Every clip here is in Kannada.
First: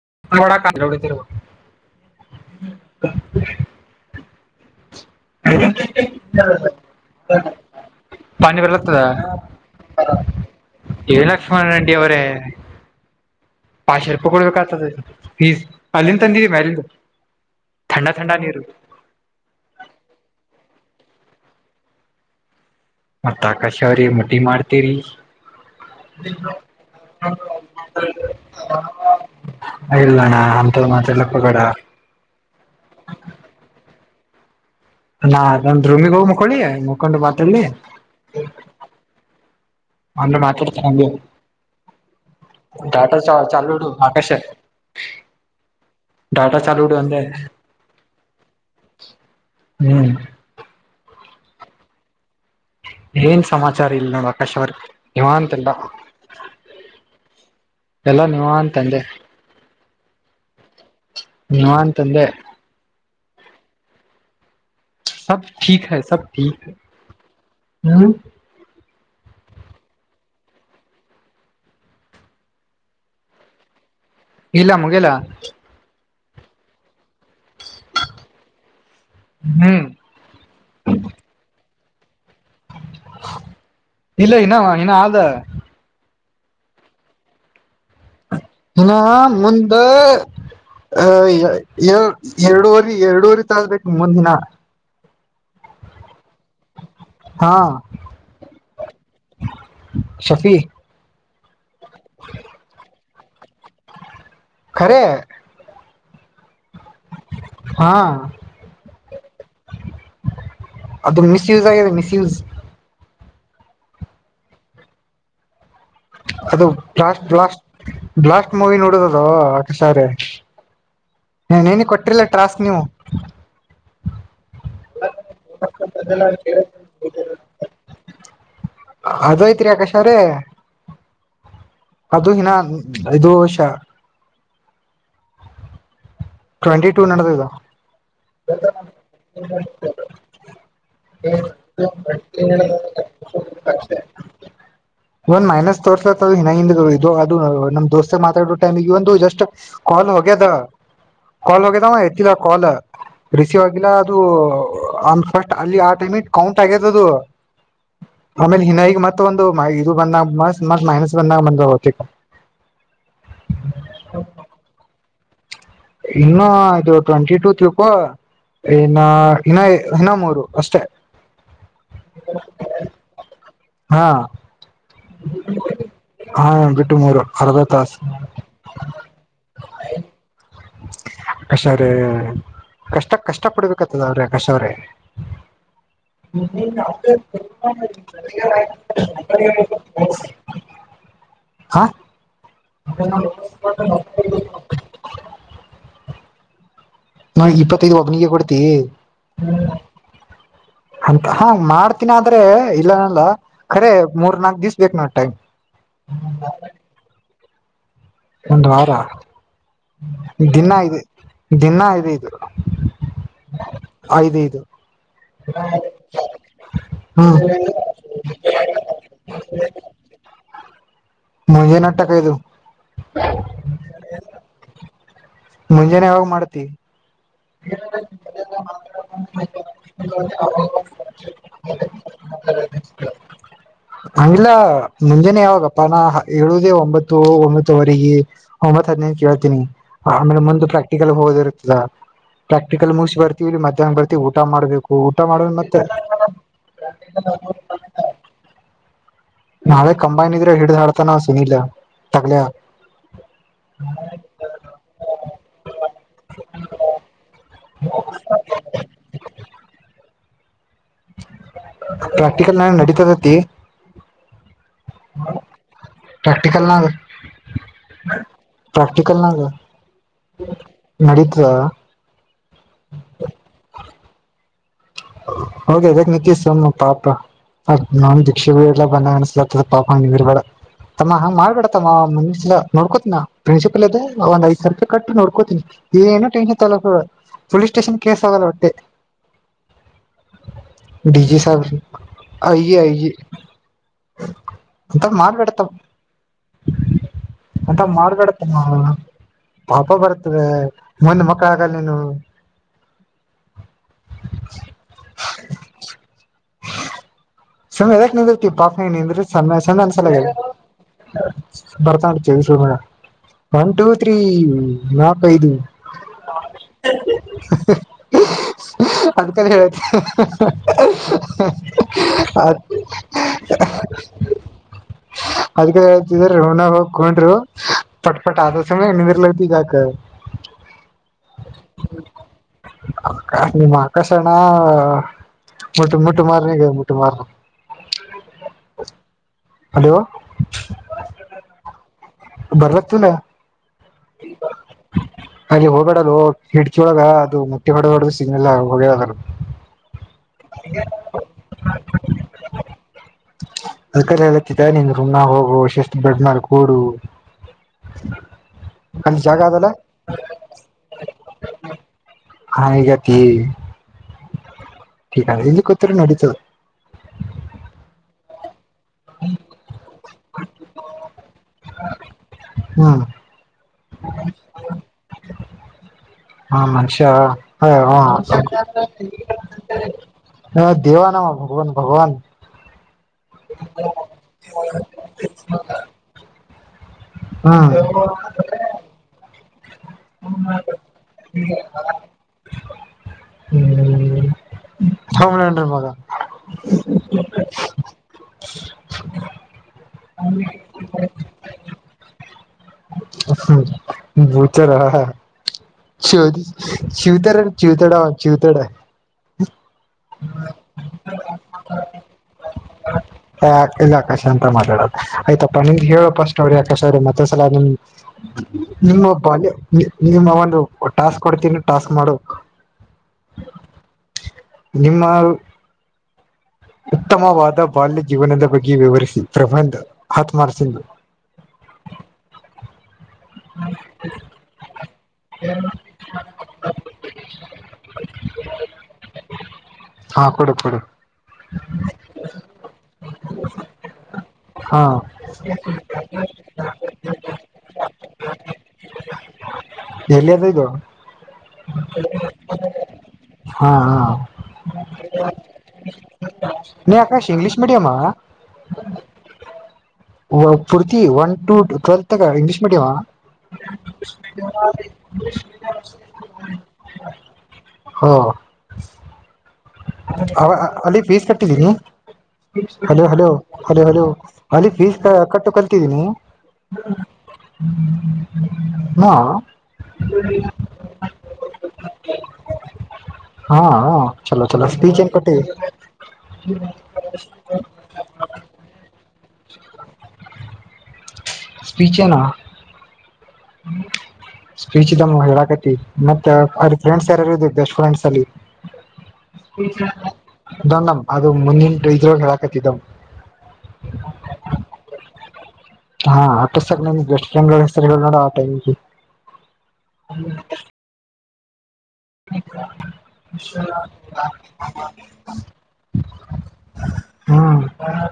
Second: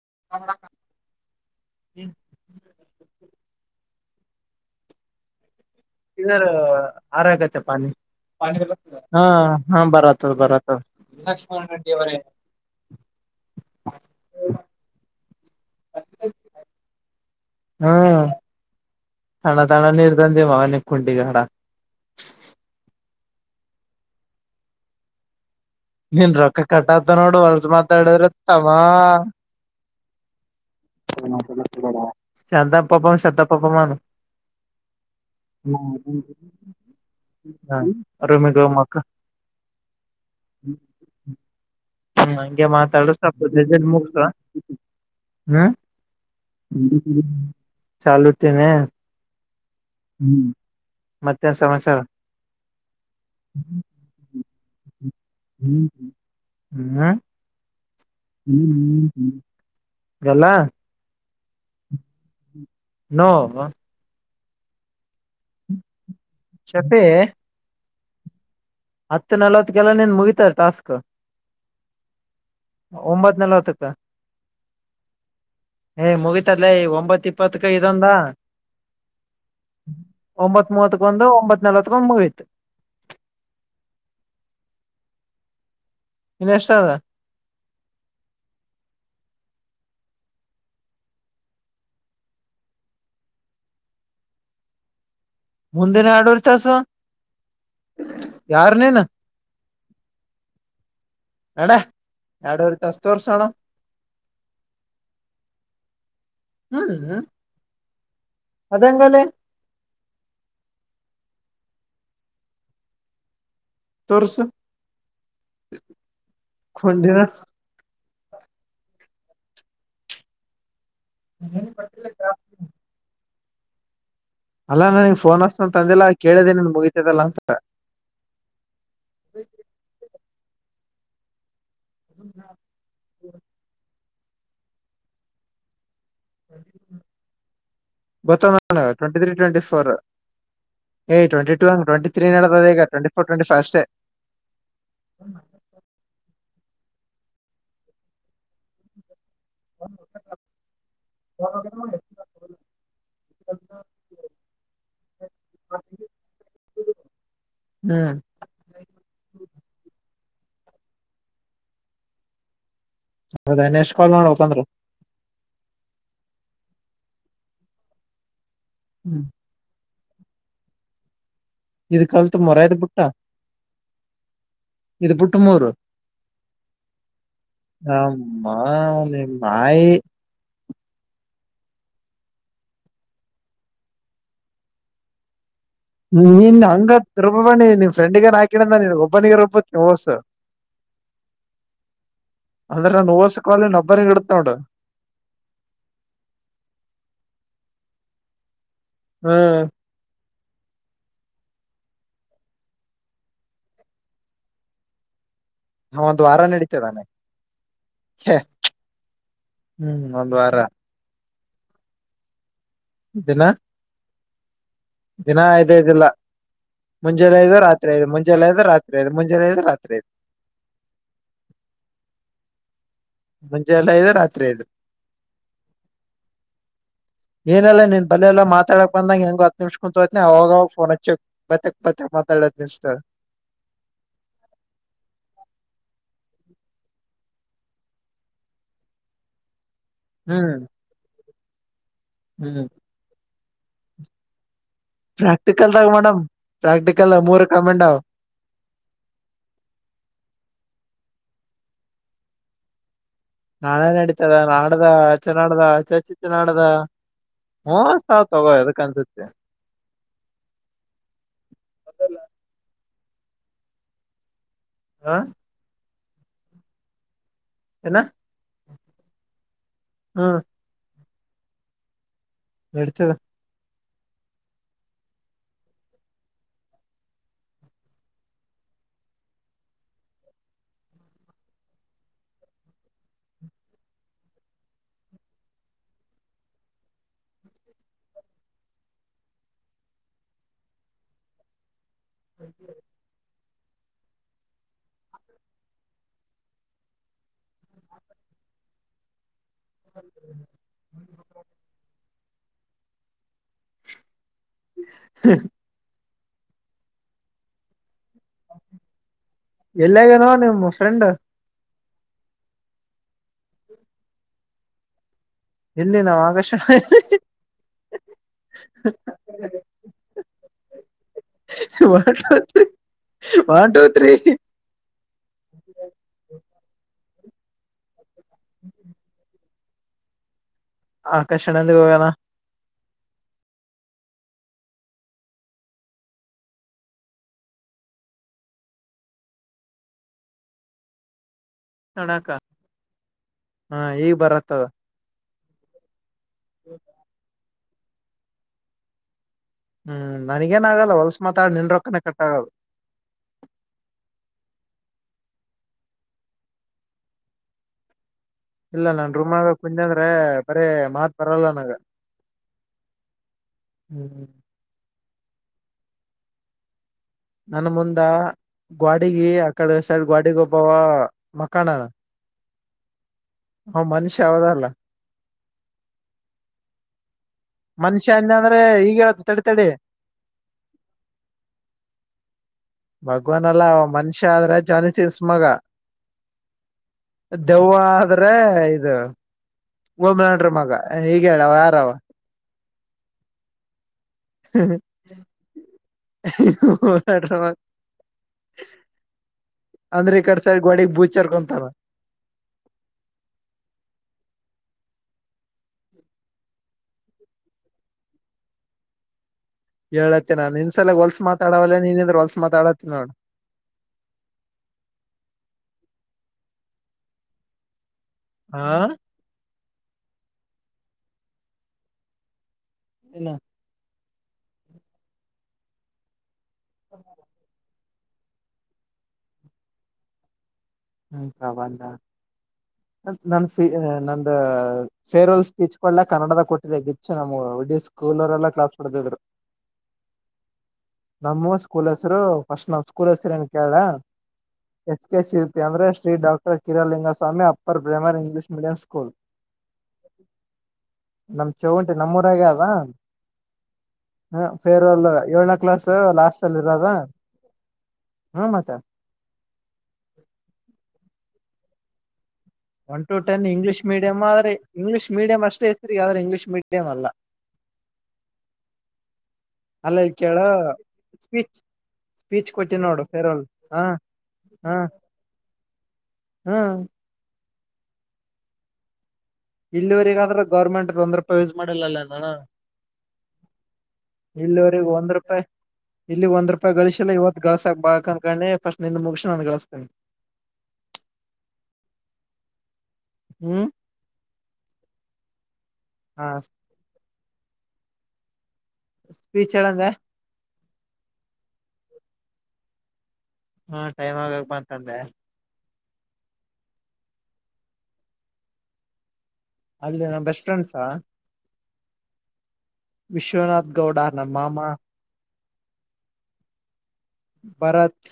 [unintelligible] ಇದರ ಆರಾಗತೆ ಪಾನಿ ಪಾನಿ ಬರ್ಲತ್ತದ ಹಾ ಹಾ ಬರತ ಬರತ ಏ ಲಕ್ಷ್ಮಣ ಲಕ್ಷ್ಮ ರೆಡ್ಡಿ ಅವ ಅವರೇ [unintelligible] ಪಾಶ ರೂಪಾಯಿ ಕೊಡ್ಬೇಕತದೆ ಫೀಸ್ ಅಲ್ಲಿಂದ ತಂದ ಮ್ಯ ಅಾಲಂದ ಹ್ಮ್ ತಾನ ತಾಣ ನಿರ್ಧಂಧೆ ಮಾಡ ಕುಂಡಗಾಡ ಮತ್ತತ್ ಆಕಾಶ ಅವ್ರಿ ಮುಟ್ಟಿ ಮಾಡ್ತೀರಿ ನೀನ್ ರೊಕ್ಕ ಕಟಾತ ನೋಡು ಒಲ್ಸ ಮಾತಾಡಿದ್ರ ತಮ್ಮಾ ಇಲ್ಲಣ್ಣ. ಅಂತ ಮಾತಾಡ್ಲ ಹೋಗಬೇಡ [inaudible] ಶಾತಂ ಪಾಪಂ ಶಾತಂ ಪಾಪಂ ಅನ್ನು. ನಾ ನಂದ್ ರೂಮಿಗ್ ಹೋಗಿ ಮುಕ್ಕೊಳ್ಳಿ ಮುಕೊಂಡು ಮಾತಾಡ್ಲಿ. ಹ ರೂಮಿಗೆ ಹೋಗ ಮಕ್ಕ [unintelligible] ಹ್ಮ್ ಡಾಟಾ ಚಾ ಚಾಲು ಇಡು ಆಕಾಶ [unintelligible] ಡಾಟಾ ಚಾಲು ಇಡು ಅಂದೆ [unintelligible] ಹ್ಮ್. ಮತ್ ಎನ್ ಸಮಾಚಾರ. ಏನ್ ಸಮಾಚಾರ ಇಲ್ ನೋಡು ಆಕಾಶ್ ಅವರೆ [unintelligible] ಹ್ಮ ಅಂದೆ ಹ ಎಲ್ಲಾ. [unintelligible] ನೋ. ಸಬ್ ಟಿಕ್ ಹೈ ಸಬ್ ಟಿಕ್ ಹೈ ಶಫಿ ಹ್ಮ್ಮ್. ಹತ್ತು ನಲವತ್ಕೆಲ್ಲ ನಿಂದ್ ಮುಗಿತಾ ಟಾಸ್ಕ್. ಒಂಬತ್ ನಲವತ್ತಕ್ಕ. ಇಲ್ಲ ಮುಗಲ. ಏ ಮುಗಿತದಲೇ ಈಗ ಒಂಬತ್ತು. ಇಪ್ಪತ್ತಕ ಇದೊಂದ ಹ್ಮ್ ಒಂಬತ್ ಮೂವತ್ ಕ ಒಂದು ಒಂಬತ್ತು. ನಲವತ್ಕೂ ಒಂದ್ ಕ ಮುಗಿತ್. ಇಲ್ಲ ಇನ ಇನ ಆದ. ಇನ್ ಎಷ್ಟ ಅದ. ಇನ್ನು ಮುಂದ. ಅ ಏ ಎರೆಡುವರಿ ಎರೆಡುವರಿ ತಾಸು ಆಕತಿ ಮುಂದಿನ. ಮುಂದಿನ ಎರೆಡುವರಿ ತಾಸು ಹಾ ಯಾರ್ ನೀನು. ಶಫೀ. ನಡಿ ಎರೆಡುವರಿ ತಾಸ್ ತೋರ್ಸು ನೋಡಮು. ಕರೇ. ಹ್ಮ ಹ್ಮ. ಹಾ. ಅದೆಂಗಲೇ. ಮಿಸ್ ಯೂಸ್ ಆಗ್ಯದ ಮಿಸ್ ಯೂಸ್. ತೋರ್ಸು. ಅದು ಕೊಂಡಿನ ಬ್ಲಾಸ್ಟ್ ಬ್ಲಾಸ್ಟ್ ಬ್ಲಾಸ್ಟ್ ಮೂವಿ ನೋಡಿದ್ವ್ಯಲೂ ಅಕ ಸಾರೆ. ಹೆ ನಿನ್ನೆ ಕೊಟ್ರಿಲ ಟ್ರಾಸ್ಕ್ ನೀವು. ಅಲ್ಲಾ ಅಲ್ಲಾ ನನಗ್ ಫೋನ್ ಹೆಚ್ತನಿ ಅಂತ ಅಂದಿಲ್ಲ ಕೇಳಿದೆ ನಿಂದ್ ಮುಗಿತದಲ್ಲ ಅಂತ. ಅದ ಐತ್ರಿ ಆಕಾಶವ್ರೆ. ಅದು ಇನ್ನ ಇದು [unintelligible] ಟ್ವೆಂಟಿ ಟೂ ನಡದದ ಗತ್ತಾನ ಟ್ವೆಂಟಿ ತ್ರೀ ಟ್ವೆಂಟಿ ಫೋರ್ ಏ ಟ್ವೆಂಟಿ ಟ ಟ್ವೆಟಿ ತ್ರೀ ನಡೆದ ಟ್ವೆಂಟ ಫೋರ್ ಟ್ವೆಂಟಿ ಫಸ್ಟ್ ಒಂದ್ ಮೈನಸ್ ತೋರ್ಸಲತ್ದು ಹಿನ ಹಿಂದ ಅದು ನಮ್ ದೋಸ್ತ ಮಾತಾಡೋ ಟೈಮ್ಗ ಒಂದು ಜಸ್ಟ್ ಕಾಲ್ ಹೋಗ್ಯದ ಕಾಲ್ ಹೋಗ್ಯದ ಅವ ಎತ್ತಿದ ಕಾಲ್. ರಿಸೀವ್ ಆಗಿಲ್ಲ ಅದು ಅ [unintelligible] ಅಲ್ಲಿ ಆ ಟೈಮಿಗೆ ಕೌಂಟ್ ಆಗ್ಯದ ಅದು. ಹ್ಮ್ ಆಮೇಲೆ ಇನ ಈಗ ಮತ್ತ ಒಂದವು ಮ ಈಗೂ ಬಂದಾಗ ಮತ್ ಮತ್ ಮೈನಸ್ ಬಂದಾಗ ಬಂದವು. ಹೌದಾ ಇನ್ನೂ ಎಷ್ಟು ಕಾಲ್ ಮಾಡ್ಬೇಕ್ ಬಂದ್ರ. ಇನ್ನು ಇದು ಟ್ವೆಂಟಿ ಟೂ ತಿಳ್ಕೊ ಇನ್ನ ಹ್ಮ್ ಇನ್ನ. ಇನ್ನ ಮೂರು ಅಷ್ಟೇ. ಇದ್ ಕಲ್ತ್ ಮೊರಯದ್ ಬಿಟ್ಟ. ಹಾ ಇದ್ ಬಿಟ್ಟು ಮೂರು ಹ [unintelligible] ಟುಮಾರೋ ಅರ್ದ ತಾಸ್. ನಮ್ಮ ನಿಮ್ ನಾಯಿ [inaudible] ಕಷವರ ಕಷ್ಟಕ್ ಕಷ್ಟ ಪಡ್ಬೇಕತ್ತದ ಅವ್ರೆ ಕಷವ್ರೇ ಹ್ಮ ನೀನ್ ಹಂಗತ್ ರುಬ್ಬಣಿ ನಿನ್ ್ರೆಂಡಿಗನ್ ಹಾಕಿಡಂದ ನೀ ಒಬ್ಬನಿಗೆ ರುಬ್ಬತ್ ನೀಸ ಹ ಹ ಅಂದ್ರೆ ನಾನ ಹಊಸಕ್ಾಲ ನೊಬ್ಬರಿಂಗ ಇಡತ ಉಂಡ ನೋ ಇಪ್ಪತ್ತೈದು ಒಬ್ಬ ನೀಿಗೆ ಕೊಡ್ತೀ ಹ್ಮ್ [inaudible] ಅಂತ ಹಾ ಮಾಡ್ತೀನ ಆದ್ರೆ ಇಲ್ಲನಲ್ಲ ಖರೆ ಮೂರ್ ನಾಕ್ ದಿವ್ ಬೇಕು ನೋ ಟೈಮ್ ಹ ಒಂದು ವಾರ ನಡೀತಿದ್ದಾನೆ ಒಂದು ವಾರ ಹ್ಮ್ ಒಂದ್ ವಾರ ದಿನ ಇದೆ ದಿನ ಇದ ಇದ್ರು ದಿನ ಆಯದ ಇದು ದಿನ ಇದೇ ಇದಿಲ್ಲ ಹ್ಮ್ ಮುಂಜೆಾನೆ ಐದು ರಾತ್ರಿ ಐದು ಮುಂಜಾನೆ ಐದು ರಾತ್ರಿ ಐದು ಮುಂಜೆಾನೆ ಐದು ರಾತ್ರಿ ಐದು ಮುೆನಾಟಕ ಇದುು ಮುಂಜೆ ಎಲ್ಲ ಇದು ರಾತ್ರಿ ಇದು ಮುಂಜಾನೆ ಯಾವಾಗ ಮಾಡ್ತಿೀವಿ ಏನೆಲ್ಲ ನೀನ್ ಬಲ್ಲ ಎಲ್ಲಾ ಮಾತಾಡಕ್ ಬಂದಂಗಗೆ ಹೆಂಗ ಹ ನಿಮ್ಷ ಕುೂಂತ ಹೋ್ತನಿ ಅವವಾಗವಾಗ ಫೋನ್ ಹಚ್ಚಕ್ ಬಕ್ ಬ ಮಾತಾಡ ಜಷ್ಟ ಹಂಗಿಲ್ಲ ಮುಂಜಾನೆ ಯಾವಾಗಪ್ಪ ನಾ ಹೇಳುವುದೇ ಒಂಬತ್ತು ಒಂಬತ್ತುುವರೆಗೆ ಒಂಬತ್ತು ಹದಿನೇಂತ ಕೇಳ್ತೀನಿ ಆಮೇಲೆ ಹ್ಮ್ ಮುಂದ ಪ್ರಾಕ್ಟಿಕಲ್ ಹೋದ ಇರ್ತ್ತದ ಹ್ಮ್ ಪ್ರಾಕ್ಟಿಕಲ್ ಮುಗಸ ಬರ್ತ ಮಧ್ಯಾಹ್ನ ಬರ್ತಿ ಊಟ ಮಾಡಬೇಕು ಪ್ರಾಕ್ಟಿಕಲ್ದಾಗ ಮೇಡಮ್ ಪ್ರಾಕ್ಟಿಕಲ್ ಮೂರ ಕಮೆಟ್ ನಾಳೆ ಕಂಬೈನ್ ಇದ್ರೆ ಹಿಡ್ದ್ ಹಾಡ್ತ ನಾವ ಸುನೀಲ ತಗ್ಲ ನಾಳೇ ನಡೀತದ ನಾಡ್ದ ಚೆ ನಡ್ದ ಚೆ ಚಿ ಚ ನಾಡದ ಹ್ಮ ಸಾಾವ ಹಗಕನ್ ಸ ಪ್ರಾಕ್ಟಿಕಲ್ ನಾನ ನಡೀತದೆತಿ ಆ ಪ್ರೆಕ್ಟಿಕಲ್ ನ ಹ್ಣ ಪ್ರಾಕ್ಟಿಕಲ್ ನ ಗ ಹ್ಮ ನಡೀತ ನಡತದ ಹೆ ಇದಕ್ ನಿತೀಶ್ ಸಮ್ಮ ಪಾಪ ಅ ನಾನ್ ದೀಕ್ಷೆ ಎಲ್ಲ ಬಂದ ಅನ್ಸ್ಲತದೆ ಪಾಪ ನಿರ್ಬೇ ತಮ್ಮ ಹಂಗ್ ಮಾಡ್ಬೇಡತಮ್ಮ ಮನ್ಸಾ ನೋಡ್ಕೋತಿನ ನ ಪ್ರಿನ್ಸಿಪಲ್ ಅದ ಒಂದ್ಐ್ಾವಿ ರೂಪಾಯಿಟ್ಟ ನೋಡ್ಕೋತೀಿನಿ ಏನು ಟನ್ಷನ್ ತಲಕ ಪೊಲೀಸ್ ಸ್ಟೇಷನ್ ಕೇಸ್ ಆಗಲ್ಲ ಹೊಟ್ಟೆ ಡಿಜಿ ಸಾಬ ಆಐ ಆಐೆ ಅತ್ತ ಮಾಡಾರ್ಡತ ಅಂತ ಮಾಡಬಾಡತ ನ ಪಾಪ ಬರ್ತದೆ ಮುಂದ್ ಮಕ್ಕಳ ಆಗಲ್ಲ ನೀನು ಹ ಸುಮ್ಮ್ ಇದದಾ ನಿಂದಿರ್ತಿ ಪಾಪ ಹ ನಿಂದ್ರರು ಚಂದ ಚಂದ ಅನ್ಸಲ ಎಲ್ಲಿಯಾಗನೋ ನಿಮ್ ಫ್ರೆಂಡ್ ಬರ್ತಾ ಚ ಒನ್ ಟೂ ತ್ರೀ ನ ಬೈದು ಇಲ್ಲಿ ನಾವ್ ಆಗಸ್ಟ್ ಅದ್ಕ ಹೇಳಕ್ಕೆ one two three one two three ಅದಕ್ಕೆ ಹೇಳ್ತಿದೀ ಹನ ಹೋಗ ಹಕೊಂಡರು ಪಟ್ ಪಟ್ ಆದ ಸಮಯ ಹಣ್ಣದಿರ್ಲತಿ ಈಗಾಕ ಆಕರ್ಷಣ ಎಂದ ಗವಾನ ಆ ನಿಮ್ಮ ಆಕಾಶಣ ಮುಟ್ಟು ಮುಟ್ಟು ಮಾರನಿಗೆ ಮುಟ್ಟು ಮಾರ ಹಲೋ ನೋಡಾಕ ಬರ್ಲತ್ತಲ ಹಾ ಈಗ್ ಬರತ್ತದ ಅಲ್ಲಿ ಹೋಗಬಾಡದು ಹಿಡ್ಚಳಗ ಅದು ಮಟ್ಟೆ ಹೊಡ ಹೊಡ್ದ ಸಿಗಿಲ್ಲ ಹೋಗಿ ಹ್ಮ್ ನನಗೇನ್ ಆಗಲ್ಲ ಹೊಲ್ಸ ಮಾತಾ ನಿನ್ ರೊಕ್ಕನೆ ಕಟ್ಟಾಗದು ಅ ನಿನ್ ರುಮನಾ ಗ ಹೋಗುಷಷ್ಟತ್ ಬೆಡನಾರ ಕೂಡು ಇಲ್ಲ ನಾ ಅಲ್ಲಿ ರೂಮನಾ ಜಾಗ ಗ ಅದಲ್ಲ ಕುತ್ತೆ ಅಂದ್ರೆ ಬರೀ ಮಾತ್ ಬರಲ್ಲ ನನಗ ತಿ ಹ್ಮ್ ಎಕ್ಕೊತ್ತ್ಣ ಅಡತ ನನ್ ಮುಂದ ಗೋಡಿಗಿ ಅಕಡೆ ಸೈಡ್ ಗೋಡಿಗಿ ಒಬ್ಬವ ಮಖಾನನ ಹ್ಮ ಹ ಮನುಷ್ಯ ಯಾವದಲ್ಲ ಹಾ ಮನುಷ್ಯ ಹ ಹ ಮನುಷ್ಯ ಅಂದ ಅಂದ್ರೆ ಈಗ ಹೇಳತ್ ತಡಿ ತಡಿ ಹ ದೇವ ನಾಮ ಭಗವನ್ ಭಗವನ್ ಭಗವನ್ಲ್ಲಾ ಮನುಷ್ಯ ಆದ್ರ ಜನಸಸ ಮಗ ಹ್ಮ್ ದೆವ್ವ ಆದ್ರೆ ಇದು ಓಮ್ ನಡ್ರಿ ಮಗ ಹೀಗ ಹೇಳಾವ ಯಾರ ಅವ ಹ್ಮ್ ಂಗ್ಲಂಡ ಮದ ಓಮ್ಲಾಂಡ್ರ ಆದರೆ ಈ ಕಡೆ ಸೈಡ್ ಗೋಡಿ ಭೂಚರಲ್ಲ ಗೊತ್ತಲ್ಲ ಬುಚರ್ ಶ ಶವತಾರೆ ಚಿತಡ ಚವತಡ ಹೇಳತ್ತೆ ನಾನ್ ನಿನ್ಸಲ ಹೊಲ್ಸ ಮಾತಾಡವಲ್ಲೇ ನೀನ್ ಇದ್ರೆ ಹೊಲ್ಸ ಮಾತಡತ್ತ ನೋಡ್ ಹ ಎಲ್ಲಿ ಆಕಾಶ ಅಂತ ಮಾಡತಾಡದು ಆಯ್ತಪ್ಪಾ ನಿಮ್ದಗೆ ಹೇಳ ಸ್ ನೋಡಿ ಆಕಶ ಅವ್ರೆ ಮತ್ತೆ ಸಲ ನಿಮ ಹ ನಿಮ್ಮೊಬ್ಬ ನಿಮ್ಮ ಒಂದು ಟಾಸ್ಕ್ ಕೊಡ್ತೀನಿ ಟಾಸ್ಕ್ ಮಾಡು ಇಲ್ಲಾ ನಿ ನಿಮ್ಮ ಉತ್ತಮವಾದ ಬಾಲ್ಯ ಜೀವನದ ಬಗ್ಗೆ ವಿವರಿಸಿ ಪ್ರಬಂಧ್ ಹತ್ಮಾರ್ಸಂದು ಹ್ಮ್ ಪ್ರಬಂದ ನನ್ ಫೀ ನಂದು ಫೇರ್ಲ್ ಸ್ಪೀಚ್ ಕ ಕನ್ನಡದಾಗ ಕೊಟ್ಟಿದ್ದ ಗಿಚ್ಚು ನಮ ವಿಡಸ್ ಟೂನ್ ಅವರ್ ಎಲ್ಲ ಕ್ಲಾಸ್ ಕೊತಿದ್ರು ಹಾ ಕೊಡು ಕೊಡು ನಮ್ಮೂ ಸ್ಕೂಲ್ ಹೆಸರು ಫಸ್ಟ್ ನಮ ಸ್ಕೂಲ್ ಹೆಸರನ್ನು ಕೇಳ ಹಾ ಎಸ್ ಕೆ ಶಿಲ್ಪಿ ಅಂದ್ರೆ Shri doctor Kiralingaswami upper primary English medium school ಎಲ್ಲಿ ಅದು ಇದು ನಮ ಚೌಂಟಿ ನಮ್ಮೂರಾಗ ಅದ ಹಾ ಹಾ ಹ ಫೇರ್ವೆಲ್ ಏಳ್ನೇ ಕ್ಲಾಸ್ ಲಾಸ್ಟ್ ಅಲ್ಲಿ ಇರದ ಮ್ಮ ಹ ಪುರ್ತಿ ಒನ್ ಟು ಟೆಂಥ್ ತಗ ಇಂಗ್ಲಿಷ್ ಮೀಡಿಯಮ ಇಂಗ್ಲೀಷ್ ಮೀಡಿಯಂ ಆದೆ ಇಂಗ್ಲೀಷ್ ಮೀಡಿಯಂ ಅಷ್ಟೇ ಹೆಸರಿಗ ಆದ್ರೆ ಇಂಗ್ಲಿಷ್ ಮೇಡಂಅಲ್ಲ ಹ ಅಲ್ಲ ಇಲ್ ಕೇಳು ಅವ ಅಲ್ಲಿ ಫೀಸ್ ಸ್ಪೀಚ್ ಕಟ್ಟಿದ್ದೀನಿ ಸ್ಪೀಚ್ ಕೊಟ್ಟಿ ನೋಡು ಹಲೋ ಹಲೋ ಫೇರ್ವೆಲ್ ಹ ಹಲೋ ಹಲೋ ಅಲ್ಲಿ ಫೀಸ್ ಕಟ್ಟು ಕಲ್ತಿದ್ದಿ ನೀ ಹ್ಮ ಹಾ ಇಲ್ಲಿವರಿಗಾದ್ರೆ ಗೌರ್ಮೆಂಟ್ ತೊಂದ್ ರೂಪಾಯಿ ಯೂಸ್ ಮಾಡಿಲ್ಲಲ್ಲ ನಾನ ಹಾ ಚಲೋ ಚಲೋ ಇಲ್ಲಿವ್ರಗ ಸ್ಪೀಚ್ ಏನ್ ಒಂದ್ ಕೊಟ್ಟಿ ರೂಪಾಯಿ ಇಲ್ಲಿ ಒಂದ್ ರೂಪಾಯಿ ಗಳಿಸಿಲ್ಲ ಇವತ್ತು ಗಳಸಾಕ್ ಬಾಕ್ನ್ ಕೆ ಫಸ್ಟ್ ನಿಂದ ಮುಗಸಿ ನಾನು ಗಳಿಸ್ತೇನಿ ಸ್ಪೀಚ ಏನಾ ಹ್ಮ್ ಸ್ಪೀಚ್ ದಲ ನಾ ಹೇಳಕ ಮತ್ತೆ ಹ ಅ ಫ್ರೆಂಡ್ಸ್ ಯಾರಾರು ಇದರು ಬೆಸ್ಟ್ ಫ್ರೆಂಡ್ಸ್ ಅಲ್ಲಿ ಸ್ಪೀಚ್ ಹೇಳಂದೆ ನಮ ಅದು ಮುಂದೆಂಟು ಇದ್ರೋಳ ಹೇಳಾಕತಿದ್ದವು ಹಾ ಟೈಮ್ ಆಗಕ್ ಬಂತೊಂದೇ ಹಾ ಅಟ ಸರ್ ನಿಮಗೆ ಬೆಸ್ಟ್ ಫ್ರೆಂಡ್ ಹೆಸರು ಹೇಳ್ನೋಡ ಆ ಆದೆ ನಾ ಬೆಸ್ಟ್ ಫ್ರೆಂಡ್ಸಾ ವಿಶ್ವನಾಥ್ ಗೌಡ ನಮ್ ಮಾಮ ಅ ಭಾರತ್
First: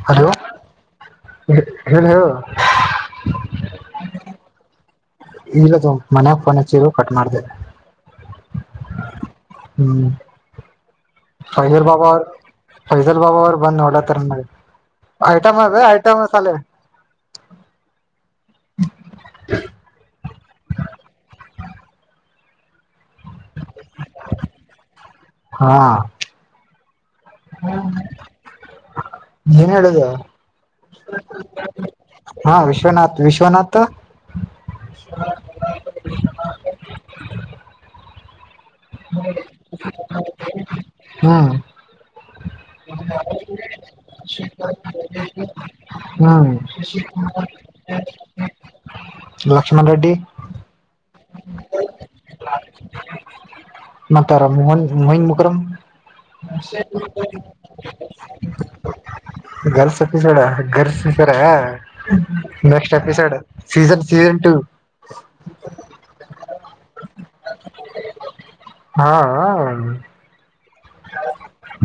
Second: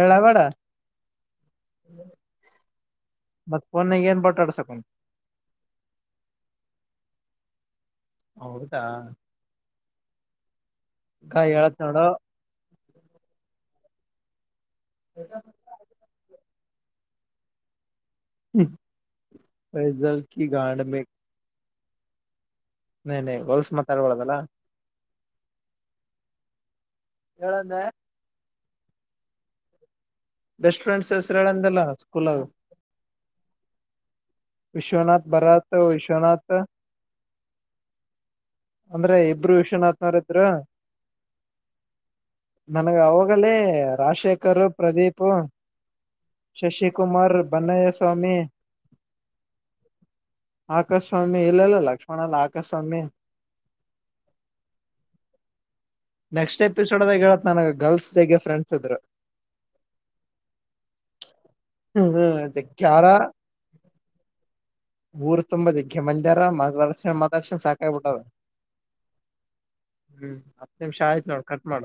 ಏಳ ಹಲೋ ಬೇಡ ಹೇಳ ಹೇಳು ಮತ್ತಫೋನ್ ಏನ್ ಬಠಾಡಸಕು ಇರದು ಮನೆಗೆ ಫೋನ ಹಚೀರು ಕಟ್ ಮಾಡತೇವೆ ಹ ಹೌದಾ ಹ್ಮ್ ಹಿ ಗಾ ಹೇಳತಿ ನೋಡು ಜಲ್ ಬಾಬಾ ಅವರು ಬಂದ್ ನೋಡತ ಐಟಮ ಅ ಐಟಮ್ಸಾಲೆ ಪೈಜಲ್ ಕಿ ನನ ಗಲ್ಸ್ ಮಾತಾಡ್ಬ ಡದಲ್ಲ ಹಾ ಹೇಳಂದೆ ಹ್ಮ ಏನ್ ಹೇಳುದ ಬೆಸ್ಟ್ ಫ್ರೆಂಡ್ಸ್ ಹೆಸರು ಹೇಳಂದಲ್ಲ ಸ್ಕೂಲಾಗ ಹಾ ವಿಶ್ವನಾಥ ವಿಶ್ವನಾಥ ವಿಶ್ವನಾಥ್ ಭರತ್ ವಿಶ್ವನಾಥ ಅಂದ್ರೆ ಇಬ್ರು ವಿಷ್ಯನ್ತ್ನಾರತ್ರ್ರ ಹ್ಮ್ ನನಗ ಅವಗ ಲೇ ರಾಜಶೇಖರ್ ಪ್ರದೀಪ್ ಹ್ಮ್ ಶಶಿಕುಮಾರ್ ಬನ್ನಯ ಸ್ವಾಮಿ ಲಕ್ಷ್ಮಣ ರೆಡ್ಡಿ ಆಕಸ್ವಾಮಿ ಇಲ್ಲಲ್ಲ ಲಕ್ಷ್ಮಣಲ್ಲ ಆಕಸ್ವಾಮಿ ಮಾತಾರ ಮೋಹನ್ ಮೋಹನ್ ಮುಖರಂ ನೆಕ್ಸ್ಟ್ ಸೇ ಎಪಿಸೋಡ್ದಾಗ ಹೇಳತ್ ನನಗ ಗರ್ಲ್ಸ್ ಜಗ್ಗೆ ಫ್ರೆಂಡ್ಸ್ ಇದ್ರು ಗರ್ಲ್ಸ್ ಎಪಿಸೋಡ್ ಗರ್ಲ್ಸ್ ಸರ ಹ್ಮ್ ನೆಕ್ಸ್ಟ್ ಜಗ್ಗ್ಯಾರ ಎಪಿಸೋಡ್ ಸೀಸನ್ ಸೀಸನ್ ಟೂ ಊರ್ ತುಂಬಾ ದಗ್ಕ್ಕೆ ಮಂದಿ ಅರಾ ಮ ವರ್ಷ ಮದ ವರ್ಷ ಸಾಕಾಯ್ಬ ಬಿಟ್ಟದ ಹಾ ಹ್ಮ್ ನಿಮ್ ಶಾ ಆಯ್ತ್ ನೋಡ ಕಟ್ ಮಾಡ